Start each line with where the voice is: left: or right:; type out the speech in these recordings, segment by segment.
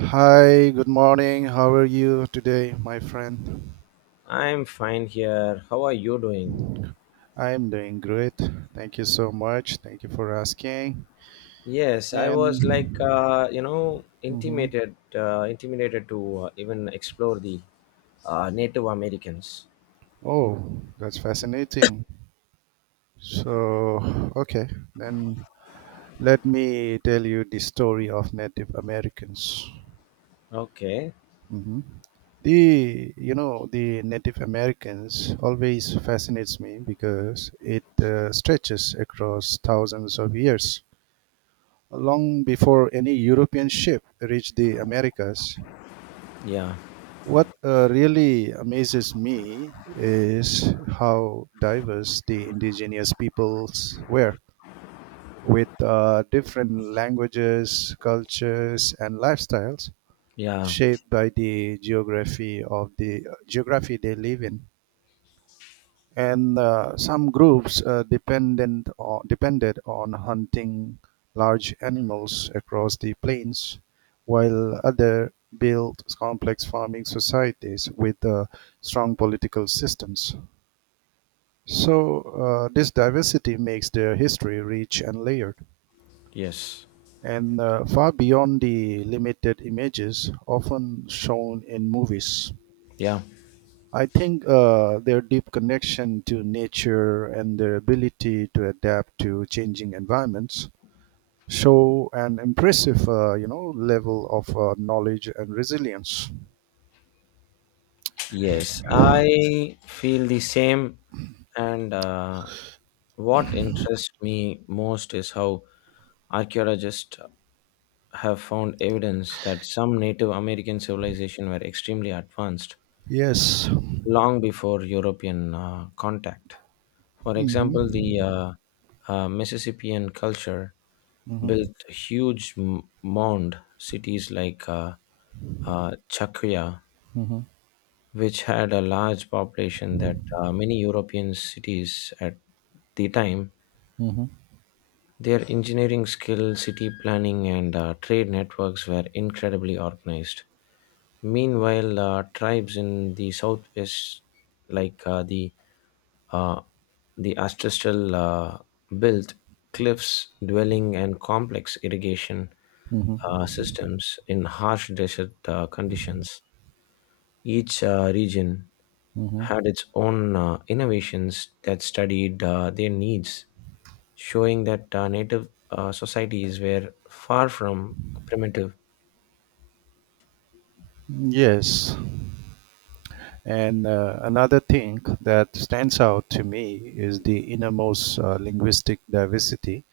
right: Hi, good morning. How are you today, my friend?
left: I'm fine here. How are you doing?
right: I'm doing great. Thank you so much. Thank you for asking.
left: Yes, I was like
right: And.
left: uh, you know
right: Hmm.
left: intimidated intimidated to even explore the Native Americans.
right: Oh, that's fascinating. So, okay, then let me tell you the story of Native Americans.
left: Okay.
right: Hmm. The you know the Native Americans always fascinates me because it stretches across thousands of years long before any European ship reached the Americas.
left: Yeah.
right: What really amazes me is how diverse the indigenous peoples were, with different languages, cultures, and lifestyles
left: Yeah.
right: shaped by the geography of the geography they live in. And some groups depended on hunting large animals across the plains, while others built complex farming societies with strong political systems. So, this diversity makes their history rich and layered,
left: Yes.
right: and far beyond the limited images often shown in movies.
left: Yeah.
right: I think their deep connection to nature and their ability to adapt to changing environments show an impressive, level of knowledge and resilience.
left: Yes, I feel the same and what interests me most is how archaeologists have found evidence that some Native American civilization were extremely advanced
right: Yes.
left: long before European contact. For example, the
right: Mm-hmm.
left: uh, uh, Mississippian culture
right: Mm-hmm.
left: built huge mound cities like Chakuya,
right: Mm-hmm.
left: which had a large population that many European cities at the time.
right: Mm-hmm.
left: Their engineering skill, city planning, and trade networks were incredibly organized. Meanwhile, tribes in the southwest, like uh, the ancestral built cliffs, dwelling, and complex irrigation
right: Mm-hmm.
left: systems in harsh desert conditions. Each region
right: Mm-hmm.
left: had its own innovations that studied their needs, showing that native societies were far from primitive.
right: Yes. And another thing that stands out to me is the innermost linguistic diversity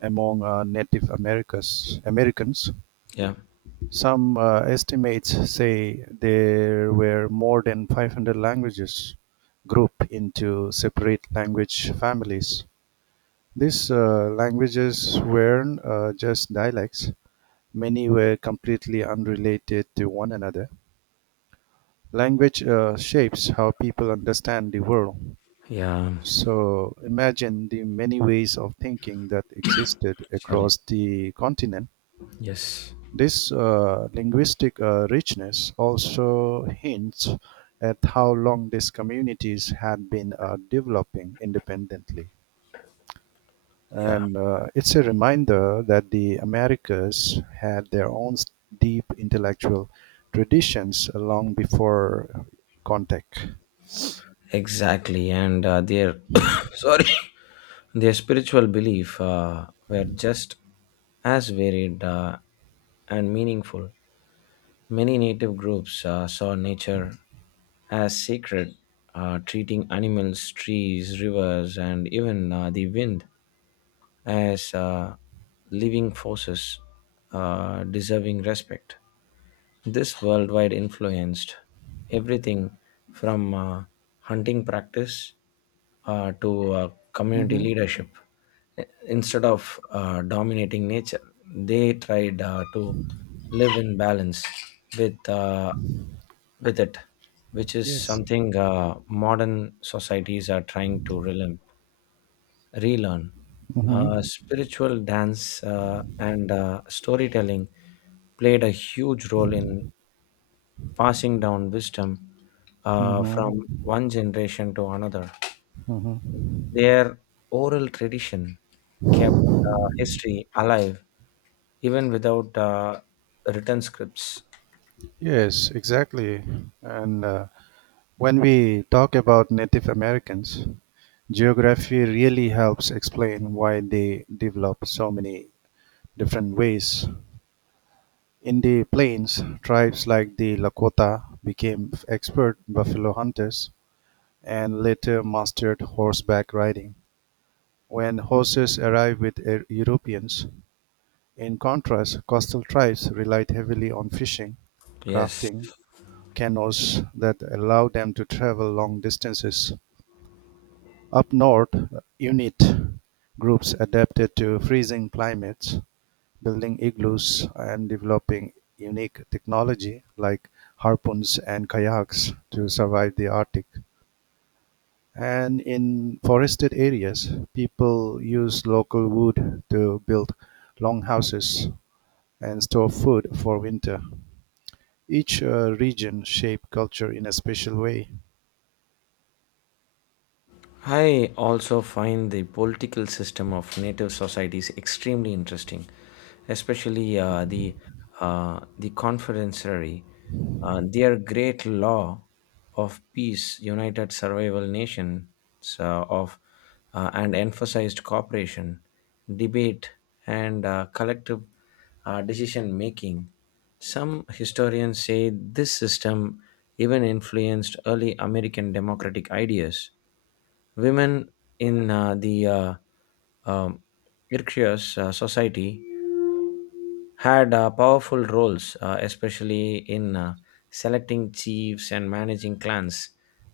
right: among Americans.
left: Yeah,
right: Some estimates say there were more than 500 languages grouped into separate language families. These languages weren't just dialects, many were completely unrelated to one another. Language shapes how people understand the world.
left: yeah,
right: So imagine the many ways of thinking that existed
left: sorry.
right: across the continent.
left: Yes,
right: This linguistic richness also hints at how long these communities had been developing independently.
left: yeah,
right: And it's a reminder that the Americas had their own deep intellectual traditions long before contact.
left: exactly. And their, sorry. Their spiritual beliefs were just as varied and meaningful. Many native groups saw nature as sacred, treating animals, trees, rivers, and even the wind as living forces deserving respect. This worldwide influenced everything from hunting practice to community
right: Hmm.
left: leadership. Instead of dominating nature, they tried to live in balance with uh, with it, which is
right: Yes.
left: something modern societies are trying to relearn.
right: Hmm.
left: Spiritual dance and storytelling played a huge role in passing down wisdom
right: Hmm.
left: from one generation to another.
right: Hmm.
left: Their oral tradition kept history alive even without written scripts.
right: Yes, exactly. And when we talk about Native Americans, geography really helps explain why they developed so many different ways. In the plains, tribes like the Lakota became expert buffalo hunters and later mastered horseback riding when horses arrived with Europeans. In contrast, coastal tribes relied heavily on fishing,
left: Yes.
right: crafting canoes that allowed them to travel long distances. Up north, Inuit groups adapted to freezing climates, building igloos and developing unique technology like harpoons and kayaks to survive the Arctic. And in forested areas, people use local wood to build longhouses and store food for winter. Each region shaped culture in a special way.
left: I also find the political system of native societies extremely interesting, especially the confederatory. Their great law of peace united survival nations of and emphasized cooperation, debate, and collective decision making. Some historians say this system even influenced early American democratic ideas. Women in the um, Irkutsk society had powerful roles, especially in selecting chiefs and managing clans.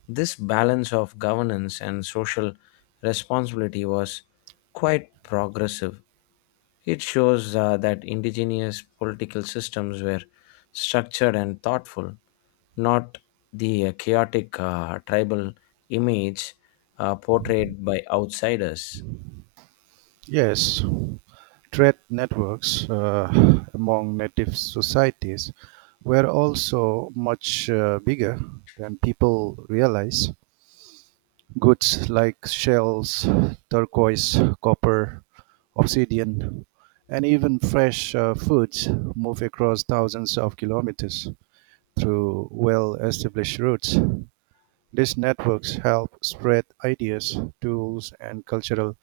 left: This balance of governance and social responsibility was quite progressive. It shows that indigenous political systems were structured and thoughtful, not the chaotic tribal image portrayed by outsiders.
right: Yes, trade networks among native societies were also much bigger than people realize. Goods like shells, turquoise, copper, obsidian, and even fresh foods move across thousands of kilometers through well established routes. These networks help spread ideas, tools, and cultural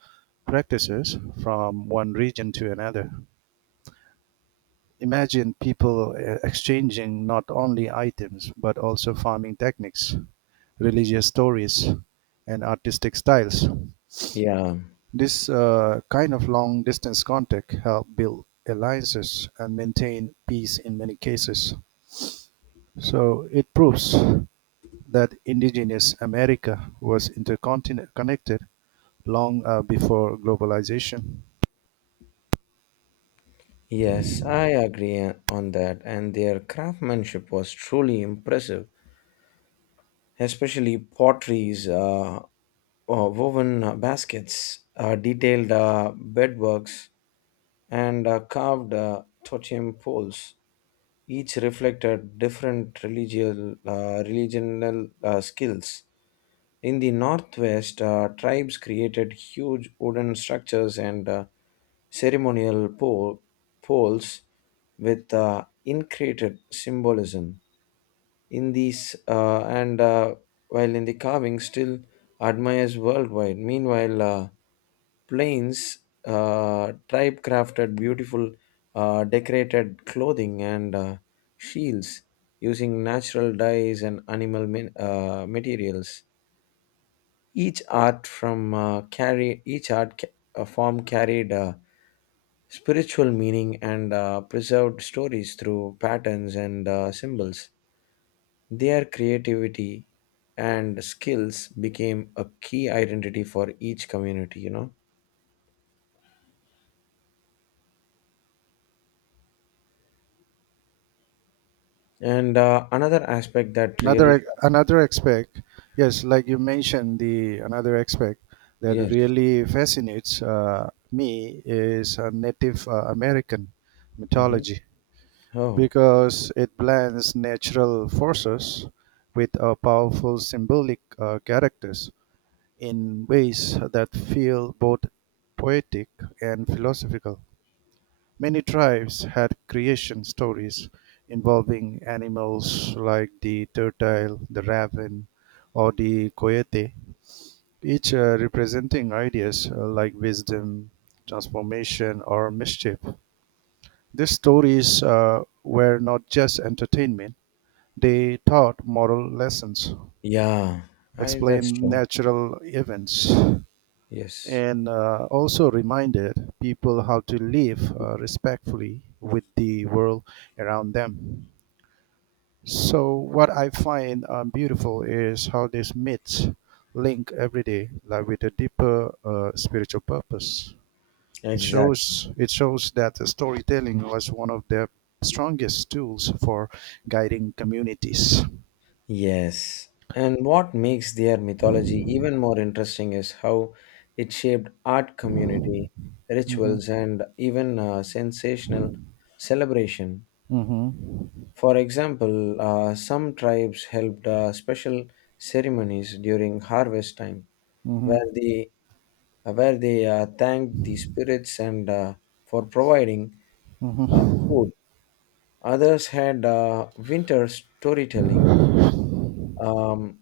right: practices from one region to another. Imagine people exchanging not only items but also farming techniques, religious stories, and artistic styles.
left: Yeah,
right: This kind of long distance contact helped build alliances and maintain peace in many cases. So it proves that indigenous America was intercontinent connected long before globalization.
left: yes, I agree on that. And their craftsmanship was truly impressive, especially potteries, woven baskets, detailed bedworks, and carved totem poles. Each reflected different religious, religional skills. In the northwest, tribes created huge wooden structures and ceremonial poles with intricate symbolism. In these and While in the carving, still admires worldwide. Meanwhile, plains tribe crafted beautiful decorated clothing and shields using natural dyes and animal materials, each art from carry each art ca- form carried spiritual meaning and preserved stories through patterns and symbols. Their creativity and skills became a key identity for each community. You know, and another aspect that really
right: Another aspect, yes, like you mentioned, the another aspect that
left: yes,
right: really fascinates me is Native American
left: hmm,
right: mythology
left: oh,
right: because it blends natural forces with powerful symbolic characters in ways that feel both poetic and philosophical. Many tribes had creation stories involving animals like the turtle, the raven, or the coyote, each representing ideas like wisdom, transformation, or mischief. These stories were not just entertainment, they taught moral lessons,
left: yeah, I that's
right: explained
left: true.
right: natural events,
left: Yes,
right: and also reminded people how to live respectfully with the world around them. So what I find beautiful is how these myths link everyday life with a deeper spiritual purpose. It
left: exactly.
right: shows it shows that the storytelling was one of their strongest tools for guiding communities.
left: Yes. And what makes their mythology even more interesting is how it shaped art community,
right: Hmm.
left: rituals, and even sensational celebration.
right: Hmm.
left: For example, some tribes held special ceremonies during harvest time,
right: Hmm.
left: where they where they thanked the spirits and for providing
right: Hmm.
left: food. Others had winter storytelling um,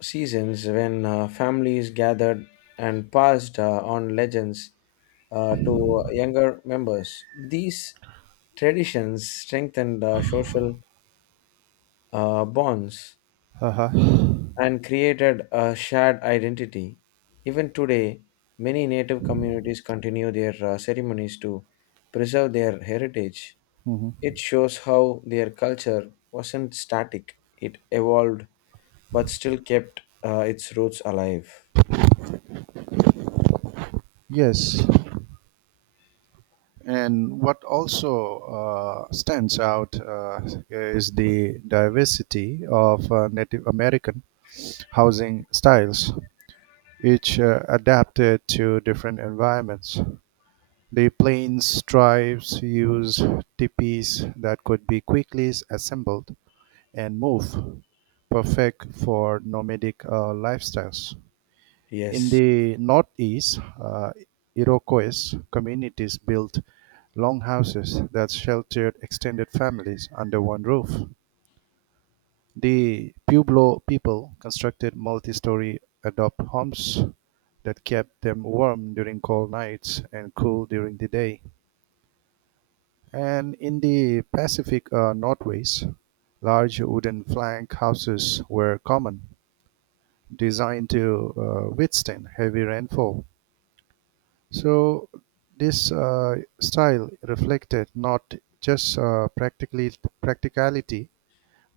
left: seasons when families gathered and passed on legends to younger members. These traditions strengthened social bonds
right: Uh-huh.
left: and created a shared identity. Even today, many native communities continue their ceremonies to preserve their heritage.
right: Hmm.
left: It shows how their culture wasn't static, it evolved but still kept its roots alive.
right: Yes. And what also stands out is the diversity of Native American housing styles. Each adapted to different environments; the plains tribes used tipis that could be quickly assembled and moved, perfect for nomadic lifestyles. In
left: Yes,
right: the northeast, Iroquois communities built longhouses that sheltered extended families under one roof. The Pueblo people constructed multi-story adobe homes that kept them warm during cold nights and cool during the day. And in the Pacific Northwest, large wooden plank houses were common, designed to withstand heavy rainfall. So this style reflected not just practically practicality,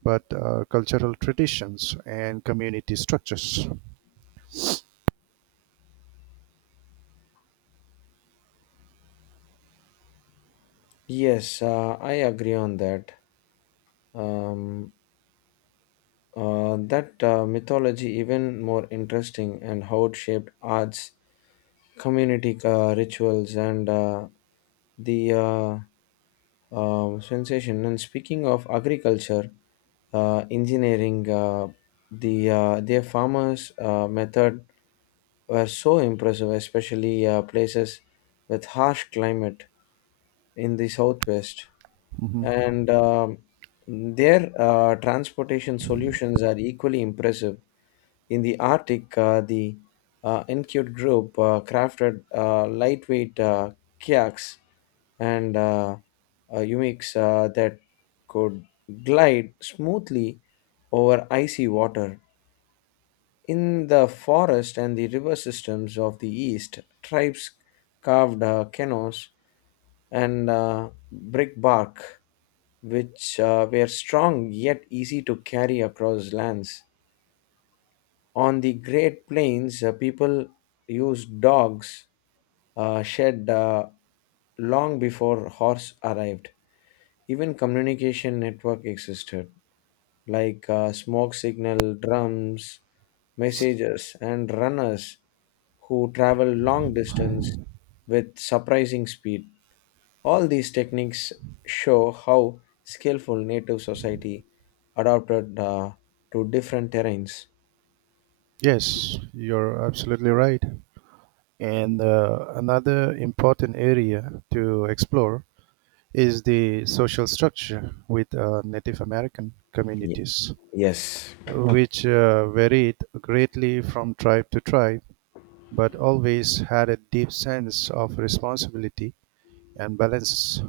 right: but cultural traditions and community structures.
left: yes, I agree on that. Um, that mythology even more interesting and how it shaped arts, community rituals, and the sensation. And speaking of agriculture, engineering, their farmers' method were so impressive, especially places with harsh climate in the southwest,
right: Mhm.
left: and their transportation solutions are equally impressive. In the Arctic, the Encute group crafted lightweight kayaks and humics that could glide smoothly over icy water. In the forest and the river systems of the east, tribes carved canoes and brickbark, which were strong yet easy to carry across lands. On the Great Plains, people used dogs shed long before horse arrived. Even communication network existed, like smoke signal, drums, messages, and runners who travel long distance with surprising speed. All these techniques show how skillful native society adapted to different terrains.
right: Yes, you're absolutely right. And another important area to explore is the social structure with Native American
left: Ye-
right: communities,
left: yes,
right: which varied greatly from tribe to tribe, but always had a deep sense of responsibility and balance.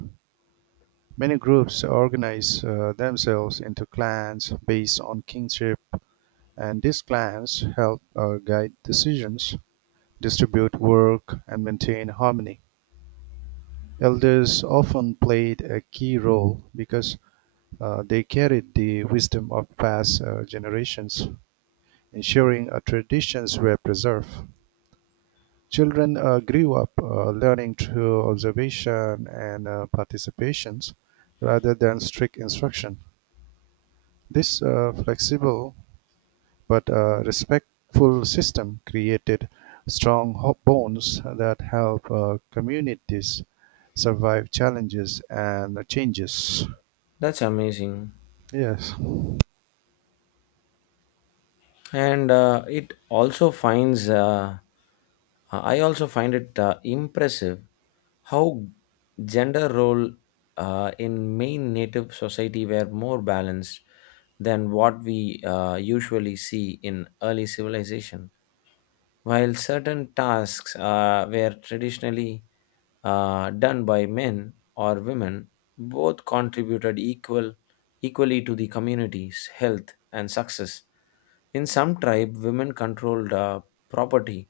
right: Many groups organize themselves into clans based on kinship, and these clans help guide decisions, distribute work, and maintain harmony. Elders often played a key role because they carried the wisdom of past generations, ensuring traditions were preserved. Children grew up learning through observation and participations rather than strict instruction. This flexible but respectful system created bonds that help communities survive challenges and changes.
left: that's amazing.
right: Yes.
left: And it also finds I also find it impressive how gender role in main native society were more balanced than what we usually see in early civilization. While certain tasks were traditionally done by men or women, both contributed equally to the community's health and success. In some tribe, women controlled property,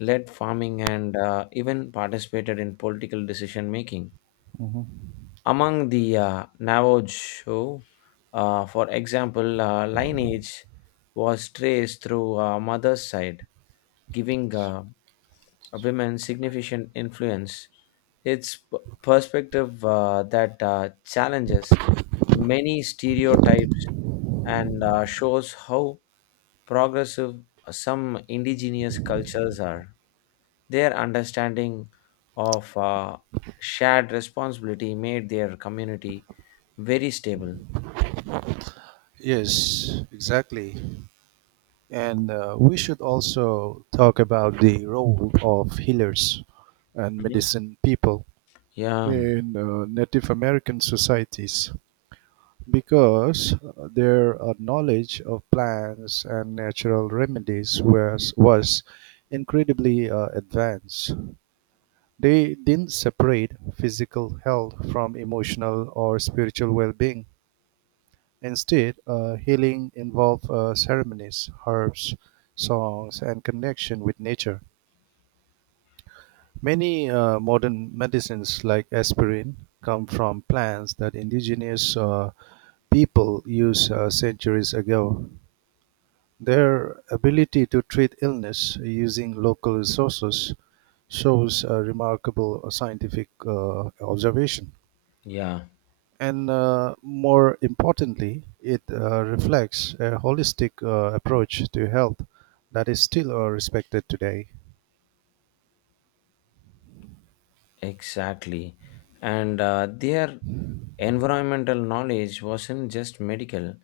left: led farming, and even participated in political decision making.
right: Mhm.
left: Among the Navajo, for example, lineage was traced through mother's side, giving women significant influence. It's p- Perspective that challenges many stereotypes and shows how progressive some indigenous cultures are. Their understanding of shared responsibility made their community very stable.
right: Yes, exactly. And we should also talk about the role of healers and
left: Mhm.
right: medicine people
left: Yeah,
right: in Native American societies because their knowledge of plants and natural remedies was incredibly advanced. They didn't separate physical health from emotional or spiritual well being. Instead, healing involved ceremonies, herbs, songs, and connection with nature. Many modern medicines, like aspirin, come from plants that indigenous people used centuries ago. Their ability to treat illness using local resources shows a remarkable scientific observation.
left: yeah,
right: And more importantly, it reflects a holistic approach to health that is still respected today.
left: exactly. And their environmental knowledge wasn't just medical,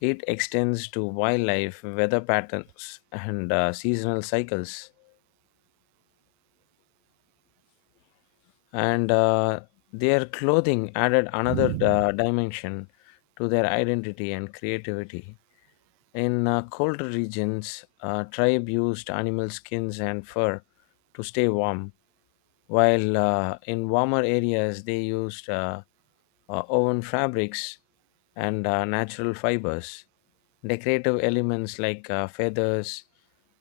left: it extends to wildlife, weather patterns, and seasonal cycles. And their clothing added another dimension to their identity and creativity. In colder regions, tribe used animal skins and fur to stay warm, while in warmer areas they used woven fabrics and natural fibers. Decorative elements like feathers,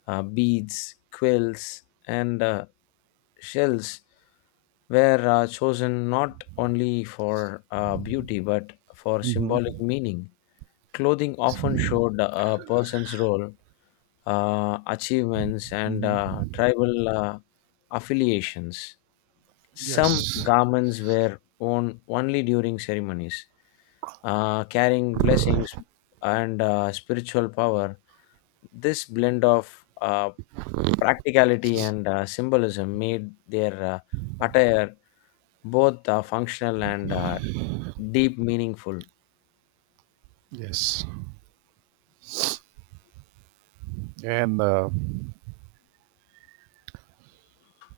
left: beads, quills, and shells were chosen not only for beauty but for symbolic
right: Hmm.
left: meaning. Clothing often showed a person's role, achievements, and
right: Hmm.
left: tribal affiliations. Some
right: Yes,
left: garments were worn only during ceremonies, carrying blessings and spiritual power. This blend of practicality and symbolism made their attire both functional and deep meaningful.
right: yes. And uh,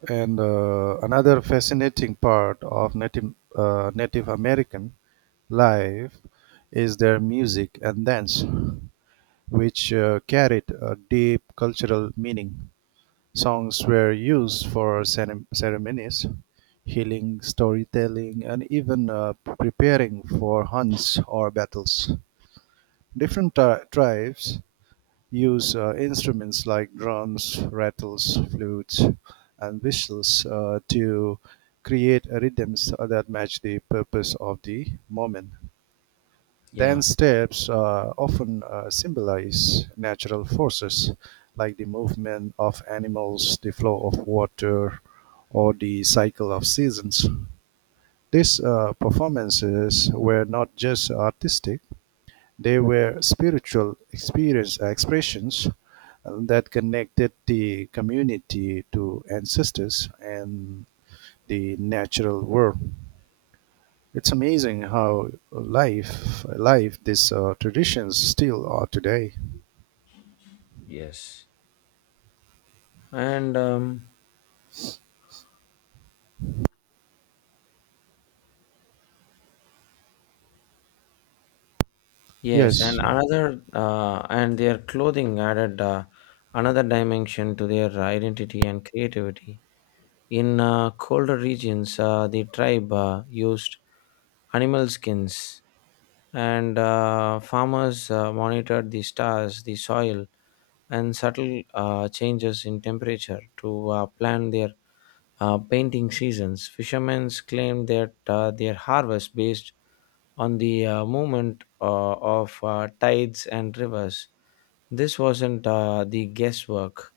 right: and another fascinating part of Native American life is their music and dance, which carried a deep cultural meaning. Songs were used for ceremonies, healing, storytelling, and even preparing for hunts or battles. Different tribes use instruments like drums, rattles, flutes, and whistles to create rhythms that match the purpose of the moment.
left: Yeah,
right: Then steps often symbolize natural forces, like the movement of animals, the flow of water, or the cycle of seasons. These performances were not just artistic, they were spiritual experience expressions that connected the community to ancestors and the natural world. It's amazing how life alive these traditions still are today.
left: yes. And um, yes, and
right: Yes,
left: another uh, and their clothing added another dimension to their identity and creativity. In colder regions, the tribe used animal skins, and farmers monitored the stars, the soil, and subtle changes in temperature to plan their painting seasons. Fishermen claim that their harvest based on the movement of tides and rivers. This wasn't the guesswork,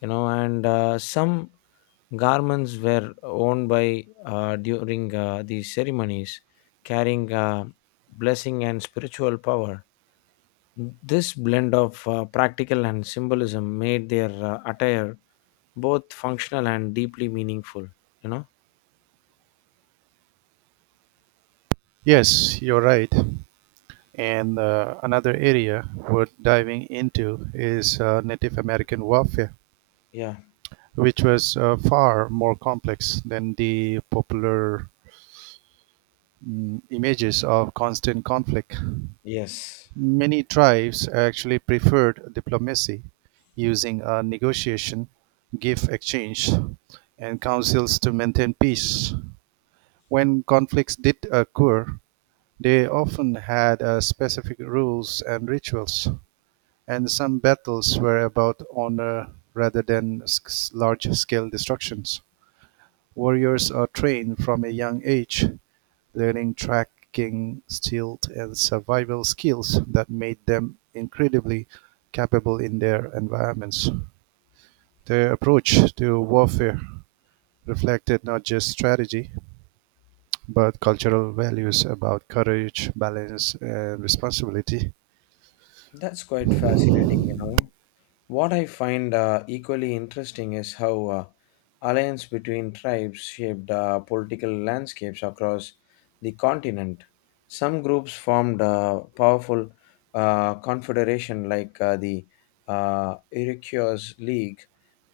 left: you know, and some garments were worn by during these ceremonies, carrying blessing and spiritual power. This blend of practical and symbolism made their attire both functional and deeply meaningful, you know.
right: yes, you're right. And another area worth diving into is Native American warfare,
left: Yeah,
right: which was far more complex than the popular images of constant conflict.
left: yes.
right: Many tribes actually preferred diplomacy, using negotiation, gift exchange, and councils to maintain peace. When conflicts did occur, they often had specific rules and rituals, and some battles were about honor rather than large scale destructions. Warriors are trained from a young age, learning tracking, stealth, and survival skills that made them incredibly capable in their environments. Their approach to warfare reflected not just strategy, but cultural values about courage, balance, and responsibility.
left: That's quite fascinating, you know. What I find equally interesting is how alliance between tribes shaped political landscapes across the continent. Some groups formed powerful confederation like the Iroquois League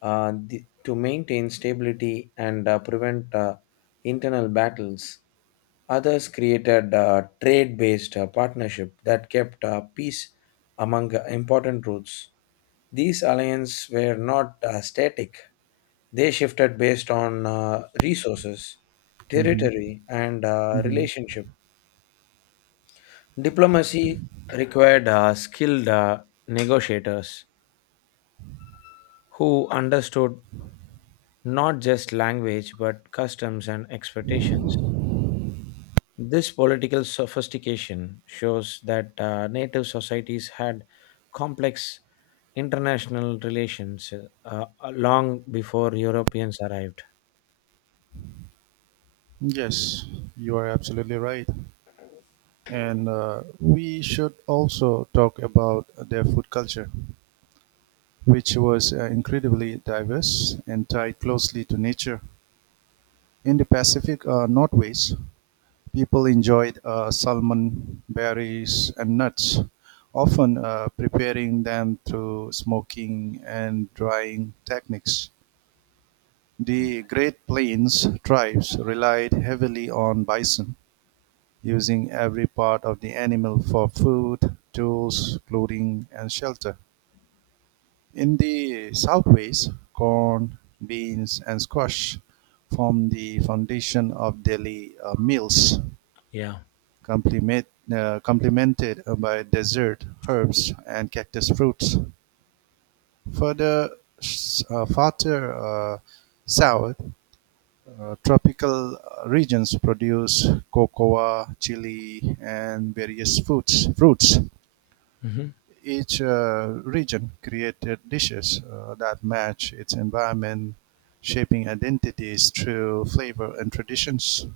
left: to maintain stability and prevent internal battles. Others created a trade-based partnership that kept peace among important routes. These alliances were not static, they shifted based on resources,
right: Hmm.
left: territory, and
right: Hmm.
left: relationship. Diplomacy required skilled negotiators who understood not just language but customs and expectations. This political sophistication shows that native societies had complex international relations long before Europeans arrived.
right: Yes, you are absolutely right. And we should also talk about their food culture, which was incredibly diverse and tied closely to nature. In the Pacific Northwest, people enjoyed salmon, berries, and nuts, often preparing them through smoking and drying techniques.
left: Yeah.
right: The Great Plains tribes relied heavily on bison, using every part of the animal for food, tools, clothing, and shelter. In the Southwest, corn, beans, and squash form the foundation of daily meals,
left: Yeah.
right: complemented by dessert, herbs, and cactus fruits. Further, farther south, tropical regions produce cocoa, chili, and various fruits.
left: Mhm.
right: Each region created dishes that match its environment, shaping identities through flavor and traditions.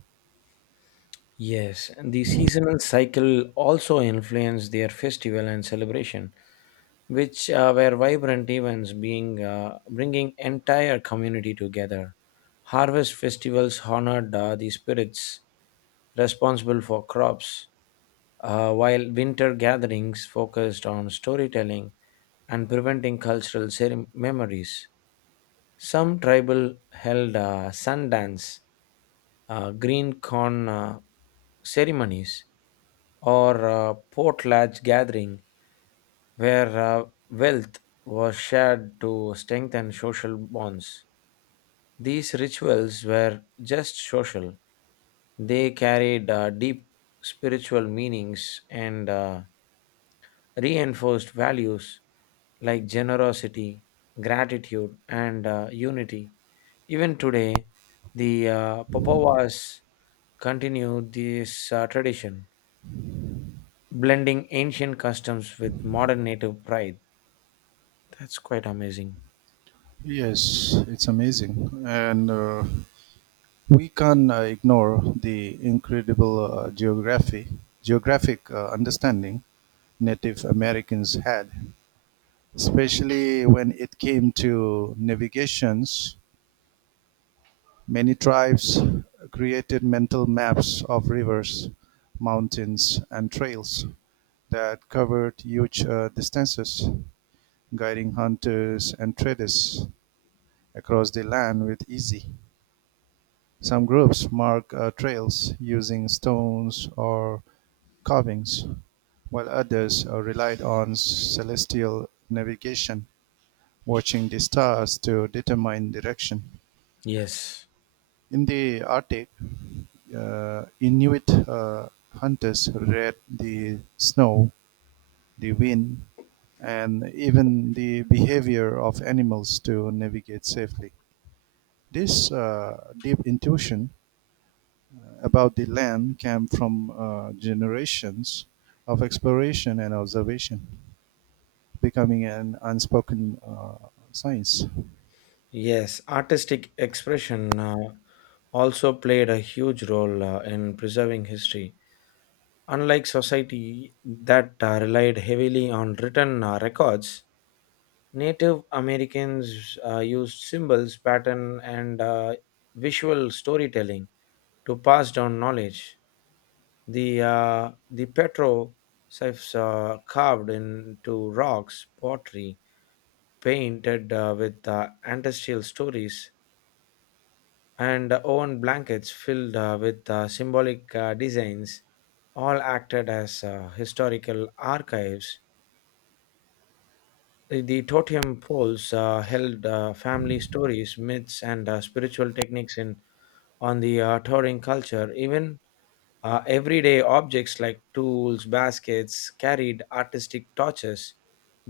left: Yes, and the seasonal cycle also influenced their festival and celebration, which were vibrant events, being bringing entire community together. Harvest festivals honored the spirits responsible for crops, while winter gatherings focused on storytelling and preventing cultural memories. Some tribal held sun dance, green corn ceremonies, or potlatch gathering where wealth was shared to strengthen social bonds. These rituals were just social. They carried deep spiritual meanings and reinforced values like generosity, gratitude, and unity. Even today, the Papawas continue this tradition, blending ancient customs with modern native pride. That's quite amazing.
right: Yes, it's amazing. And we can ignore the incredible geographic understanding Native Americans had, especially when it came to navigations. Many tribes created mental maps of rivers, mountains, and trails that covered huge distances, guiding hunters and traders across the land with easy. Some groups mark trails using stones or carvings, while others relied on celestial navigation, watching the stars to determine direction.
left: Yes,
right: In the Arctic, Inuit hunters read the snow, the wind, and even the behavior of animals to navigate safely. This deep intuition about the land came from generations of exploration and observation, becoming an unspoken science.
left: yes. Artistic expression also played a huge role in preserving history. Unlike society that relied heavily on written records, Native Americans used symbols, pattern, and visual storytelling to pass down knowledge. The petroglyphs carved into rocks, pottery painted with ancestral stories, and own blankets filled with symbolic designs, all acted as historical archives. The totem poles held family stories, myths, and spiritual techniques in on the Taurian culture, even everyday objects like tools, baskets carried artistic torches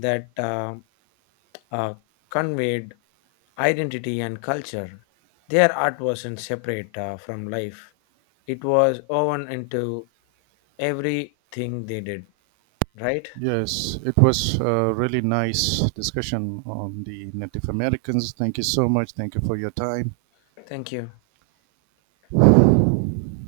left: that uh, conveyed identity and culture. Their art wasn't separate from life, it was woven into everything they did, right?
right: Yes, it was a really nice discussion on the Native Americans. Thank you so much. Thank you for your time.
left: Thank you.